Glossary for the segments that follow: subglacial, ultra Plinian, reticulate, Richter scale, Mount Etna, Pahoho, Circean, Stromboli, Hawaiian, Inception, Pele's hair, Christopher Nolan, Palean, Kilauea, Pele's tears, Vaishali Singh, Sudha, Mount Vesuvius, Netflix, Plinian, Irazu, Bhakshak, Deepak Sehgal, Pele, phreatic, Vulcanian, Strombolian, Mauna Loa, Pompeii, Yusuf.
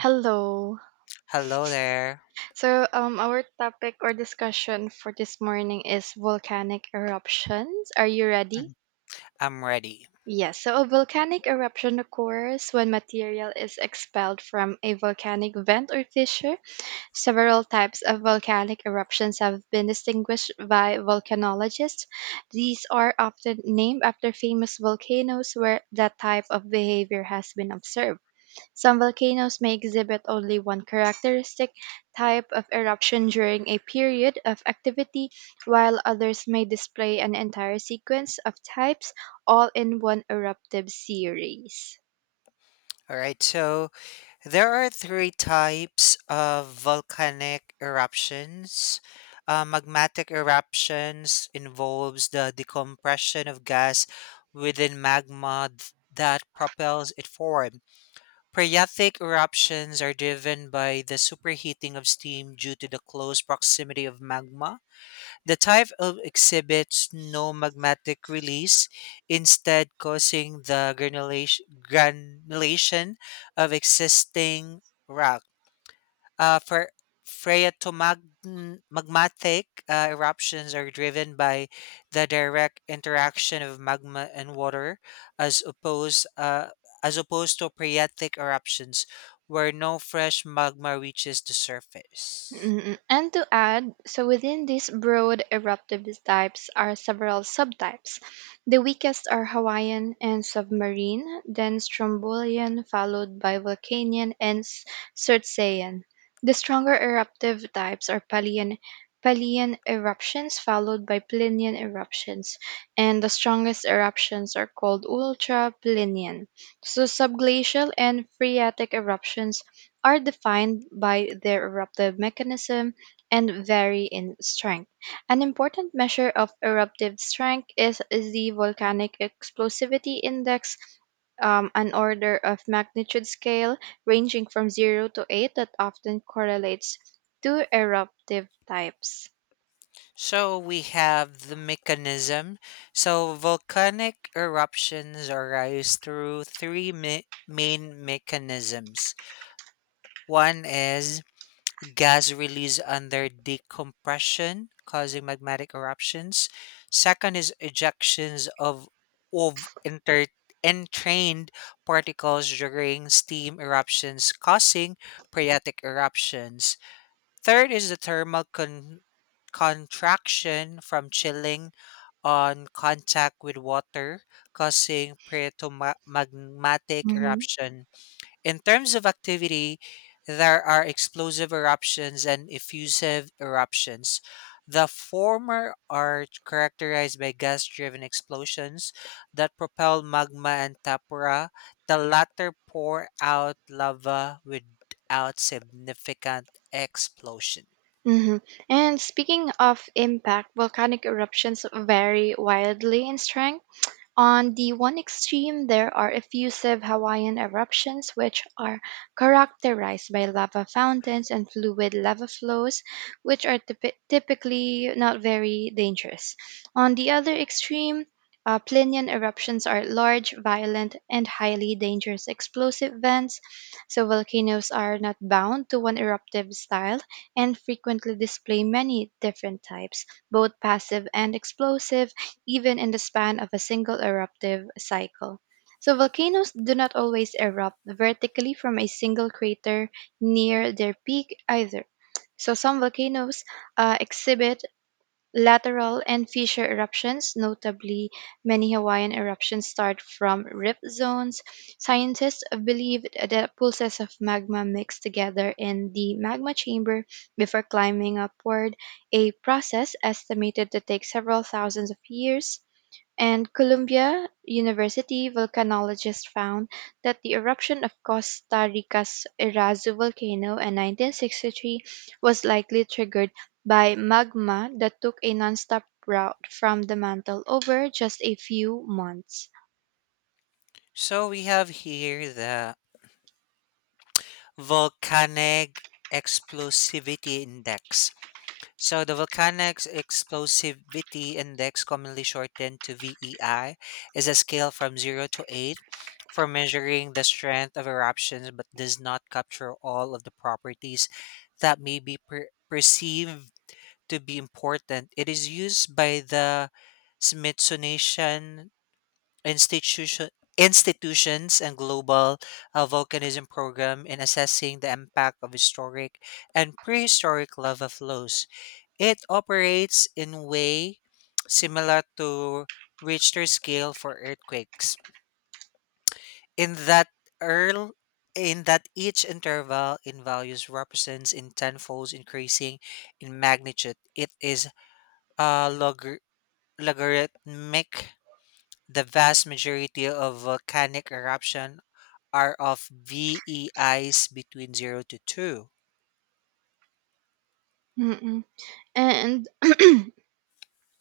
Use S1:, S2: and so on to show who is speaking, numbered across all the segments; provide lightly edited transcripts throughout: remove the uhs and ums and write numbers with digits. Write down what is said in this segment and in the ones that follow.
S1: Hello.
S2: Hello there.
S1: So, our topic or discussion for this morning is volcanic eruptions. Are you ready?
S2: Mm, I'm ready.
S1: Yes. So, a volcanic eruption occurs when material is expelled from a volcanic vent or fissure. Several types of volcanic eruptions have been distinguished by volcanologists. These are often named after famous volcanoes where that type of behavior has been observed. Some volcanoes may exhibit only one characteristic type of eruption during a period of activity, while others may display an entire sequence of types all in one eruptive series.
S2: All right. So there are three types of volcanic eruptions. Magmatic eruptions involves the decompression of gas within magma that propels it forward. Periatic eruptions are driven by the superheating of steam due to the close proximity of magma. The type of exhibits no magmatic release, instead causing the granulation of existing rock. For magmatic eruptions are driven by the direct interaction of magma and water, as opposed uh, as opposed to phreatic eruptions, where no fresh magma reaches the surface.
S1: And to add, so within these broad eruptive types are several subtypes. The weakest are Hawaiian and submarine, then Strombolian, followed by Vulcanian and Circean. The stronger eruptive types are Palean eruptions, followed by Plinian eruptions, and the strongest eruptions are called ultra Plinian. So subglacial and phreatic eruptions are defined by their eruptive mechanism and vary in strength. An important measure of eruptive strength is the Volcanic Explosivity Index, an order of magnitude scale ranging from 0 to 8 that often correlates to eruptive types.
S2: So we have the mechanism. So volcanic eruptions arise through three main mechanisms. One is gas release under decompression, causing magmatic eruptions. Second is ejections of entrained particles during steam eruptions, causing phreatic eruptions. Third is the thermal contraction from chilling on contact with water, causing magmatic
S1: Hmm.
S2: eruption. In terms of activity, there are explosive eruptions and effusive eruptions. The former are characterized by gas driven explosions that propel magma and tapera. The latter pour out lava without significant explosion.
S1: Hmm. And speaking of impact, volcanic eruptions vary wildly in strength. On the one extreme, there are effusive Hawaiian eruptions, which are characterized by lava fountains and fluid lava flows, which are typically not very dangerous. On the other extreme, Plinian eruptions are large, violent, and highly dangerous explosive vents. So, volcanoes are not bound to one eruptive style and frequently display many different types, both passive and explosive, even in the span of a single eruptive cycle. So, volcanoes do not always erupt vertically from a single crater near their peak either. So, some volcanoes exhibit lateral and fissure eruptions. Notably, many Hawaiian eruptions start from rip zones. Scientists believe that pulses of magma mix together in the magma chamber before climbing upward, a process estimated to take several thousands of years, and Columbia University volcanologists found that the eruption of Costa Rica's Irazu volcano in 1963 was likely triggered by magma that took a nonstop route from the mantle over just a few months.
S2: So we have here the volcanic explosivity index. So the Volcanic Explosivity Index, commonly shortened to VEI, is a scale from 0 to 8 for measuring the strength of eruptions but does not capture all of the properties that may be perceived to be important. It is used by the Smithsonian Institution institutions and global volcanism program in assessing the impact of historic and prehistoric lava flows. It operates in way similar to Richter scale for earthquakes, in that earl each interval in values represents in tenfolds increasing in magnitude. It is uh, log- logarithmic. The vast majority of volcanic eruption are of VEIs between 0 to 2.
S1: Mm-mm. And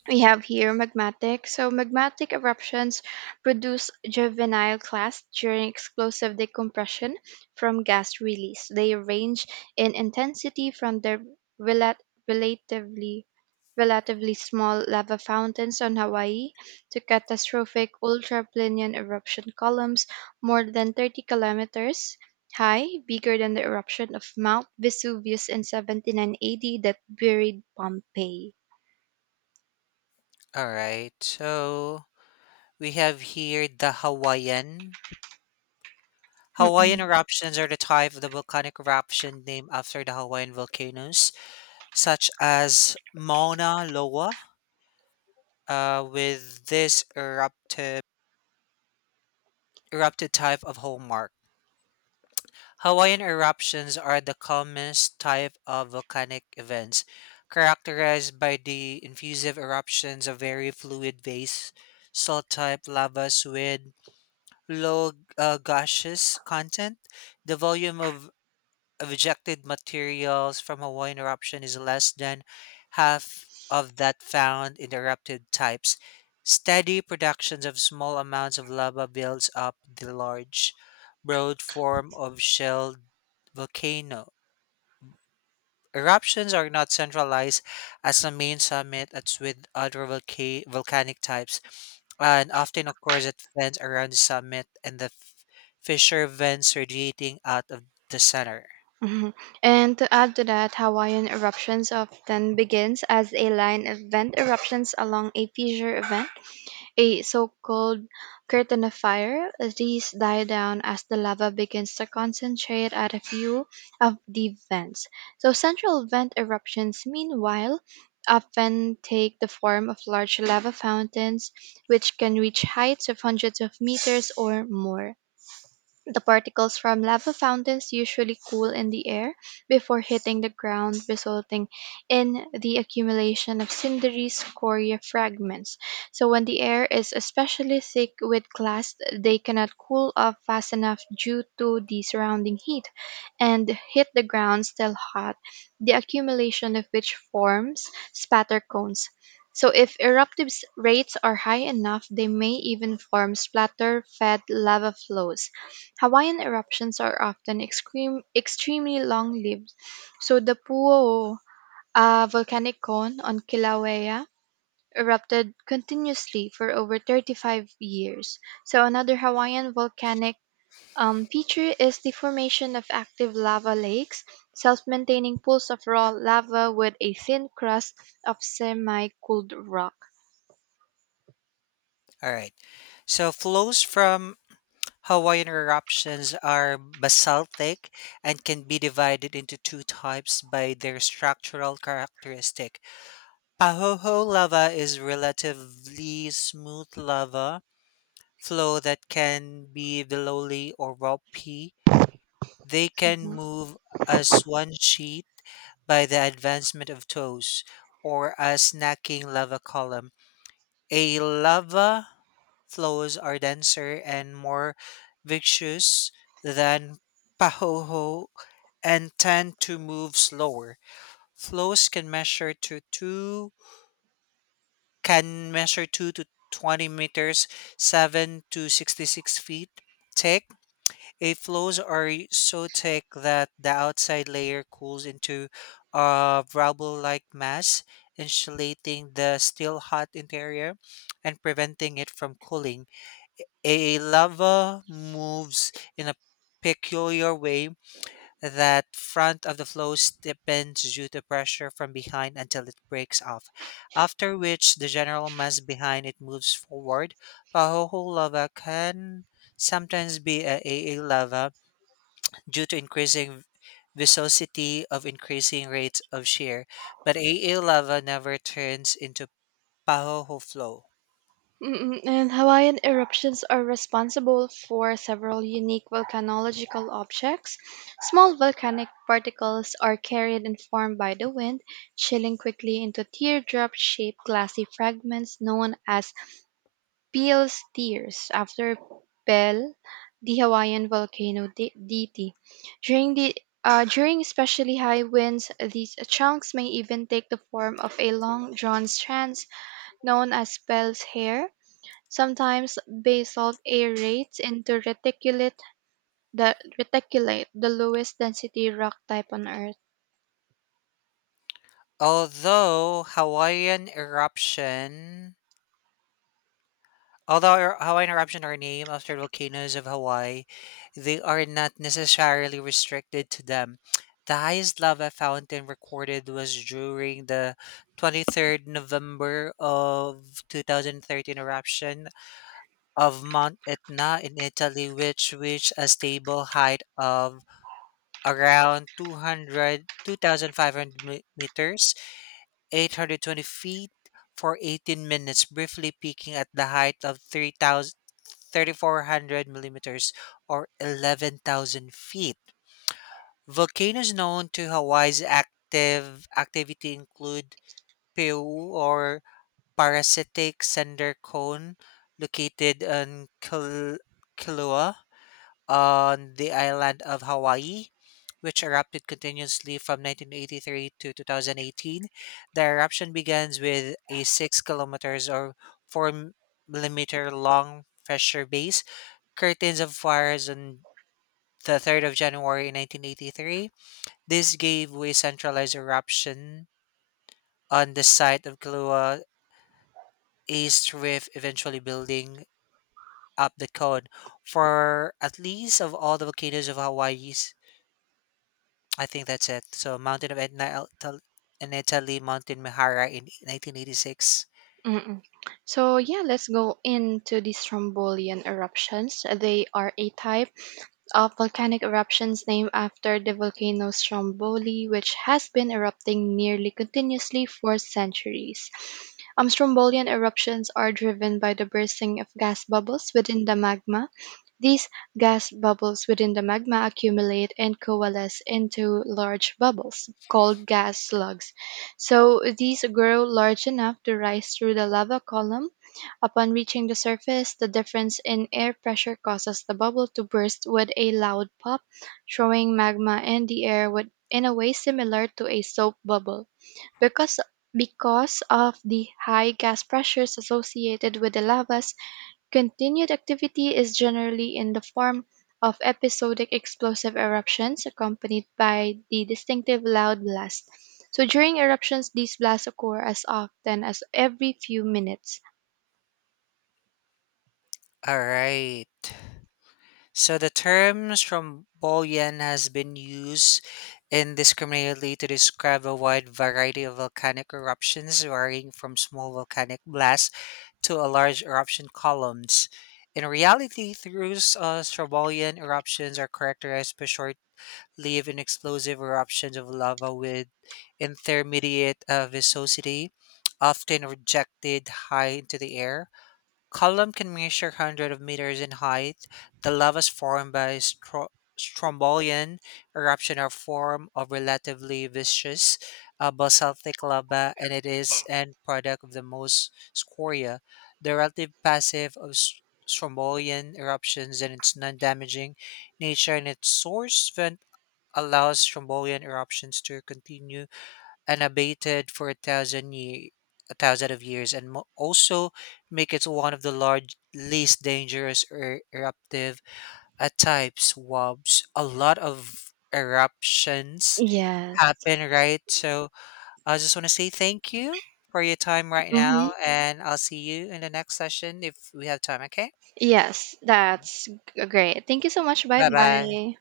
S1: we have here magmatic. So magmatic eruptions produce juvenile clasts during explosive decompression from gas release. They range in intensity from the rela- relatively relatively small lava fountains on Hawaii to catastrophic ultraplanian eruption columns more than 30 kilometers high, bigger than the eruption of Mount Vesuvius in 79 AD that buried Pompeii.
S2: All right. So we have here the Hawaiian
S1: Mm-mm.
S2: eruptions are the type of the volcanic eruption named after the Hawaiian volcanoes, such as Mauna Loa, with this erupted type of hallmark. Hawaiian eruptions are the calmest type of volcanic events, characterized by the effusive eruptions of very fluid base, salt type lavas with low gaseous content. The volume of rejected materials from a Hawaiian eruption is less than half of that found in the erupted types. Steady productions of small amounts of lava builds up the large, broad form of shelled volcano. Eruptions are not centralized as the main summit as with other volcanic types and often occurs at vents around the summit and the fissure vents radiating out of the center.
S1: Mhm. And to add to that, Hawaiian eruptions often begins as a line of vent eruptions along a fissure event, a so-called curtain of fire. These die down as the lava begins to concentrate at a few of the vents. So central vent eruptions, meanwhile, often take the form of large lava fountains, which can reach heights of hundreds of meters or more. The particles from lava fountains usually cool in the air before hitting the ground, resulting in the accumulation of cindery scoria fragments. So, when the air is especially thick with glass, they cannot cool off fast enough due to the surrounding heat and hit the ground still hot, the accumulation of which forms spatter cones. So, if eruptive rates are high enough, they may even form splatter fed lava flows. Hawaiian eruptions are often extremely long-lived. So the Pu'u, a volcanic cone on Kilauea, erupted continuously for over 35 years. So another Hawaiian volcanic feature is the formation of active lava lakes, self-maintaining pools of raw lava with a thin crust of semi-cooled rock.
S2: All right. So flows from Hawaiian eruptions are basaltic and can be divided into two types by their structural characteristic. Pahoho lava is relatively smooth lava flow that can be billowy or rocky. They can move as one sheet by the advancement of toes or as snacking lava columns. A lava flows are denser and more viscous than pahoho and tend to move slower. Flows can measure 2 to 20 meters, 7 to 66 feet thick. A flows are so thick that the outside layer cools into a rubble-like mass, insulating the still hot interior and preventing it from cooling. A lava moves in a peculiar way that front of the flow steepens due to pressure from behind until it breaks off, after which the general mass behind it moves forward. Pahoho lava can sometimes be a AA lava due to increasing viscosity of increasing rates of shear, but a AA lava never turns into Pahoho flow.
S1: And Hawaiian eruptions are responsible for several unique volcanological objects. Small volcanic particles are carried and formed by the wind, chilling quickly into teardrop shaped glassy fragments known as Peel's tears, after Pele, the Hawaiian volcano deity. During the during especially high winds, these chunks may even take the form of a long drawn strands known as Pele's hair. Sometimes basalt aerates into the reticulate, the lowest density rock type on Earth.
S2: Although Hawaiian eruption, although Hawaiian eruption are named after volcanoes of Hawaii, they are not necessarily restricted to them. The highest lava fountain recorded was during the 23rd November of 2013 eruption of Mount Etna in Italy, which reached a stable height of around two thousand five hundred meters, 820 feet, for 18 minutes, briefly peaking at the height of three thousand thirty-four hundred millimeters or 11,000 feet. Volcanoes known to Hawaii's active activity include Peu or Parasitic Cinder Cone, located on Kilauea, on the island of Hawaii, which erupted continuously from 1983 to 2018. The eruption begins with a 6 kilometers or 4 millimeter long pressure base curtains of fires on the 3rd of January 1983. This gave way centralized eruption on the site of Kilauea East Rift, eventually building up the cone for at least of all the volcanoes of Hawaii. I think that's it. So Mountain of Etna, and Italy, Mountain Mihara in 1986.
S1: Mm-mm. So yeah, let's go into these Strombolian eruptions. They are a type of volcanic eruptions named after the volcano Stromboli, which has been erupting nearly continuously for centuries. Strombolian eruptions are driven by the bursting of gas bubbles within the magma. These gas bubbles within the magma accumulate and coalesce into large bubbles, called gas slugs. So these grow large enough to rise through the lava column. Upon reaching the surface, the difference in air pressure causes the bubble to burst with a loud pop, throwing magma in the air with, in a way similar to a soap bubble. Because because of the high gas pressures associated with the lavas, continued activity is generally in the form of episodic explosive eruptions accompanied by the distinctive loud blast. So during eruptions, these blasts occur as often as every few minutes.
S2: All right. So the terms from Strombolian has been used indiscriminately to describe a wide variety of volcanic eruptions, varying from small volcanic blasts to a large eruption columns. In reality, through Strombolian eruptions are characterized by short Leave in explosive eruptions of lava with intermediate viscosity, often rejected high into the air. Column can measure hundreds of meters in height. The lavas formed by strombolian eruption are form of relatively viscous basaltic lava, and it is end product of the most scoria. The relative passive of strombolian eruptions and its non-damaging nature and its source allows Strombolian eruptions to continue unabated for a thousand of years, and also make it one of the large, least dangerous eruptive types. Wobs, a lot of eruptions
S1: Yes.
S2: happen, right? So I just want to say thank you for your time right
S1: Hmm.
S2: now, and I'll see you in the next session if we have time. Okay,
S1: Yes, that's great. Thank you so much. Bye
S2: bye bye.
S1: bye.